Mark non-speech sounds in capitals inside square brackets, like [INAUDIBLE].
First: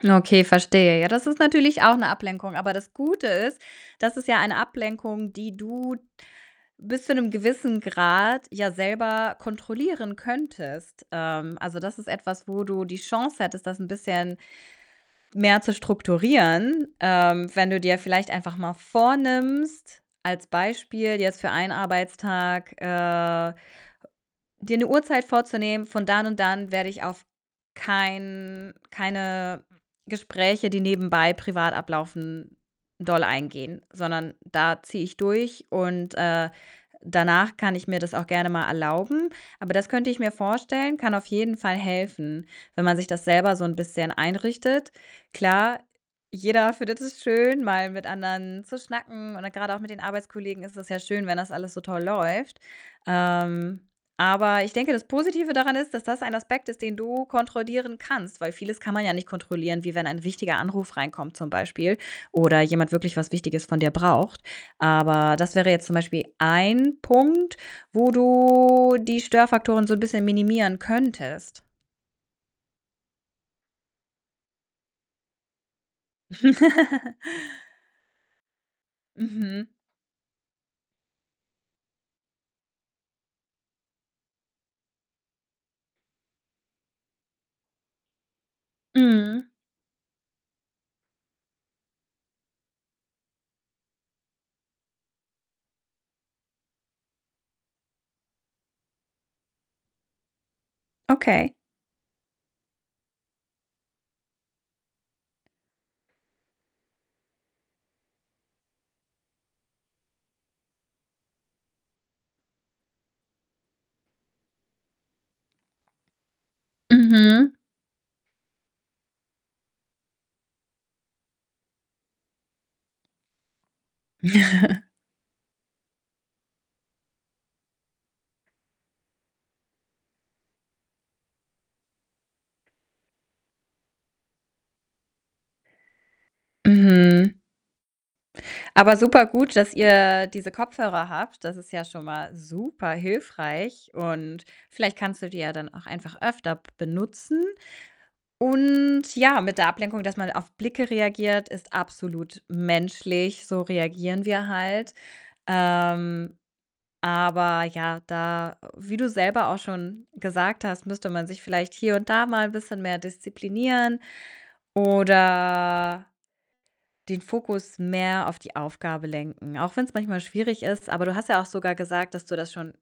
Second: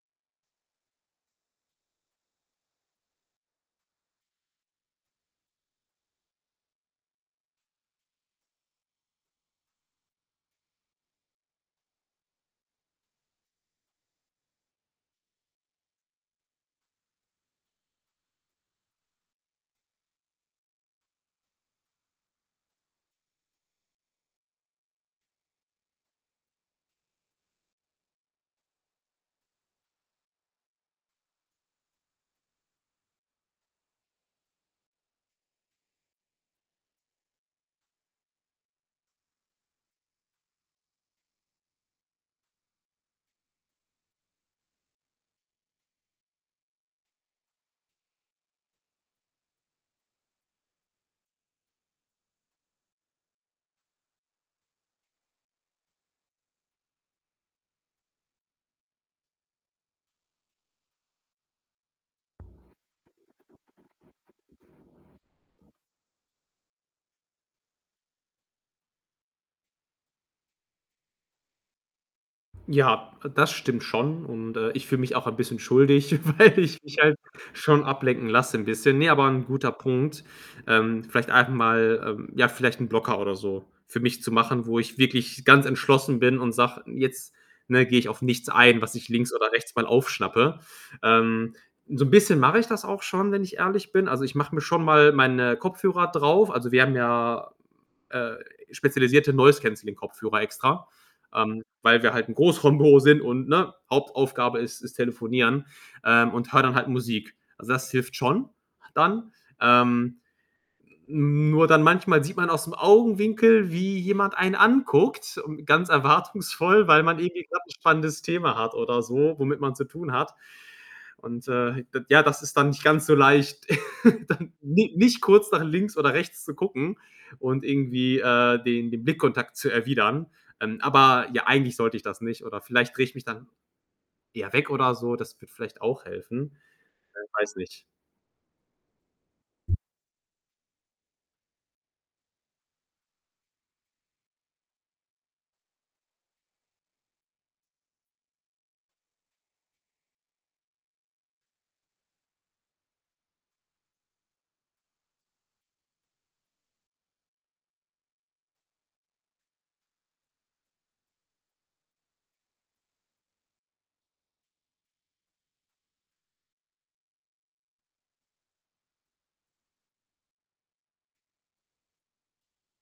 Na okay, verstehe. Ja, das ist natürlich auch 'ne Ablenkung, aber das Gute ist, das ist ja eine Ablenkung, die du bis zu 'nem gewissen Grad ja selber kontrollieren könntest. Ähm, also, das ist etwas, wo du die Chance hättest, das 'n bisschen mehr zu strukturieren. Ähm, wenn du dir vielleicht einfach mal vornimmst, als Beispiel jetzt für 1 Arbeitstag, äh, [UNINTELLIGIBLE] dir 'ne Uhrzeit vorzunehmen: „Von dann und dann werde ich auf kein keine Gespräche, die nebenbei privat ablaufen, doll eingehen. Sondern da ziehe ich durch und, äh, danach kann ich mir das auch gerne mal erlauben.“ Aber das könnte ich mir vorstellen, kann auf jeden Fall helfen, wenn man sich das selber so 'n bisschen einrichtet. Klar, jeder findet es schön, mal mit anderen zu schnacken oder grade auch mit den Arbeitskollegen ist es ja schön, wenn das alles so toll läuft. Ähm, aber ich denke, das Positive daran ist, dass das ein Aspekt ist, den du kontrollieren kannst. Weil vieles kann man ja nicht kontrollieren, wie wenn ein wichtiger Anruf reinkommt zum Beispiel oder jemand wirklich was Wichtiges von dir braucht. Aber das wäre jetzt zum Beispiel 1 Punkt, wo du die Störfaktoren so 'n bisschen minimieren könntest. Ja, äh, das stimmt schon und, äh, ich fühle mich auch ein bisschen schuldig, weil ich mich halt [CHUCKLES] schon ablenken lasse, 'n bisschen. Ne, aber 'n Mhm. guter Punkt, ähm, vielleicht einfach mal, ähm, ja, vielleicht 'n Blocker oder so für mich zu machen, wo ich wirklich ganz entschlossen bin und sage: „Jetzt, ne, gehe ich auf nichts ein, was ich links Mhm. oder rechts mal aufschnappe.“ Ähm. So'n bisschen mache ich das auch schon, wenn ich ehrlich bin. Also, ich mache mir schon mal meine Kopfhörer drauf. Also, wir haben ja, äh, spezialisierte Noise Cancelling Kopfhörer extra, Okay. ähm, weil wir halt 'n Großraumbüro sind und, ne, Hauptaufgabe ist ist Telefonieren, ähm, und höre dann halt Musik. Also, das hilft schon, dann. Ähm, n nur dann manchmal sieht man aus'm Augenwinkel, wie jemand einen anguckt, ähm, ganz erwartungsvoll, weil man irgendwie Mhm. grad 'n spannendes Thema hat oder so, womit man zu tun hat. Und, äh, d ja, das ist dann nicht ganz so leicht, [LAUGHS] dann [CHUCKLES] ni nicht kurz nach links oder rechts zu gucken und irgendwie, äh, den den Blickkontakt zu erwidern. Ähm, aber ja, eigentlich sollte ich das nicht oder vielleicht drehe ich mich dann eher weg oder so. Das würde vielleicht auch helfen. Mhm. Äh, weiß nicht. Aber super gut, dass ihr diese Kopfhörer habt. Das ist ja schon mal super hilfreich und vielleicht kannst du die ja dann auch einfach öfter b benutzen. Und ja, mit der Ablenkung, dass man auf Blicke reagiert, ist absolut menschlich, so reagieren wir halt. Ähm, aber ja, da wie du selber auch schon gesagt hast, müsste man sich vielleicht hier und da mal 'n bisschen mehr disziplinieren oder den Fokus mehr auf die Aufgabe lenken, auch wenn's manchmal schwierig ist. Aber du hast ja auch sogar gesagt, dass du das schon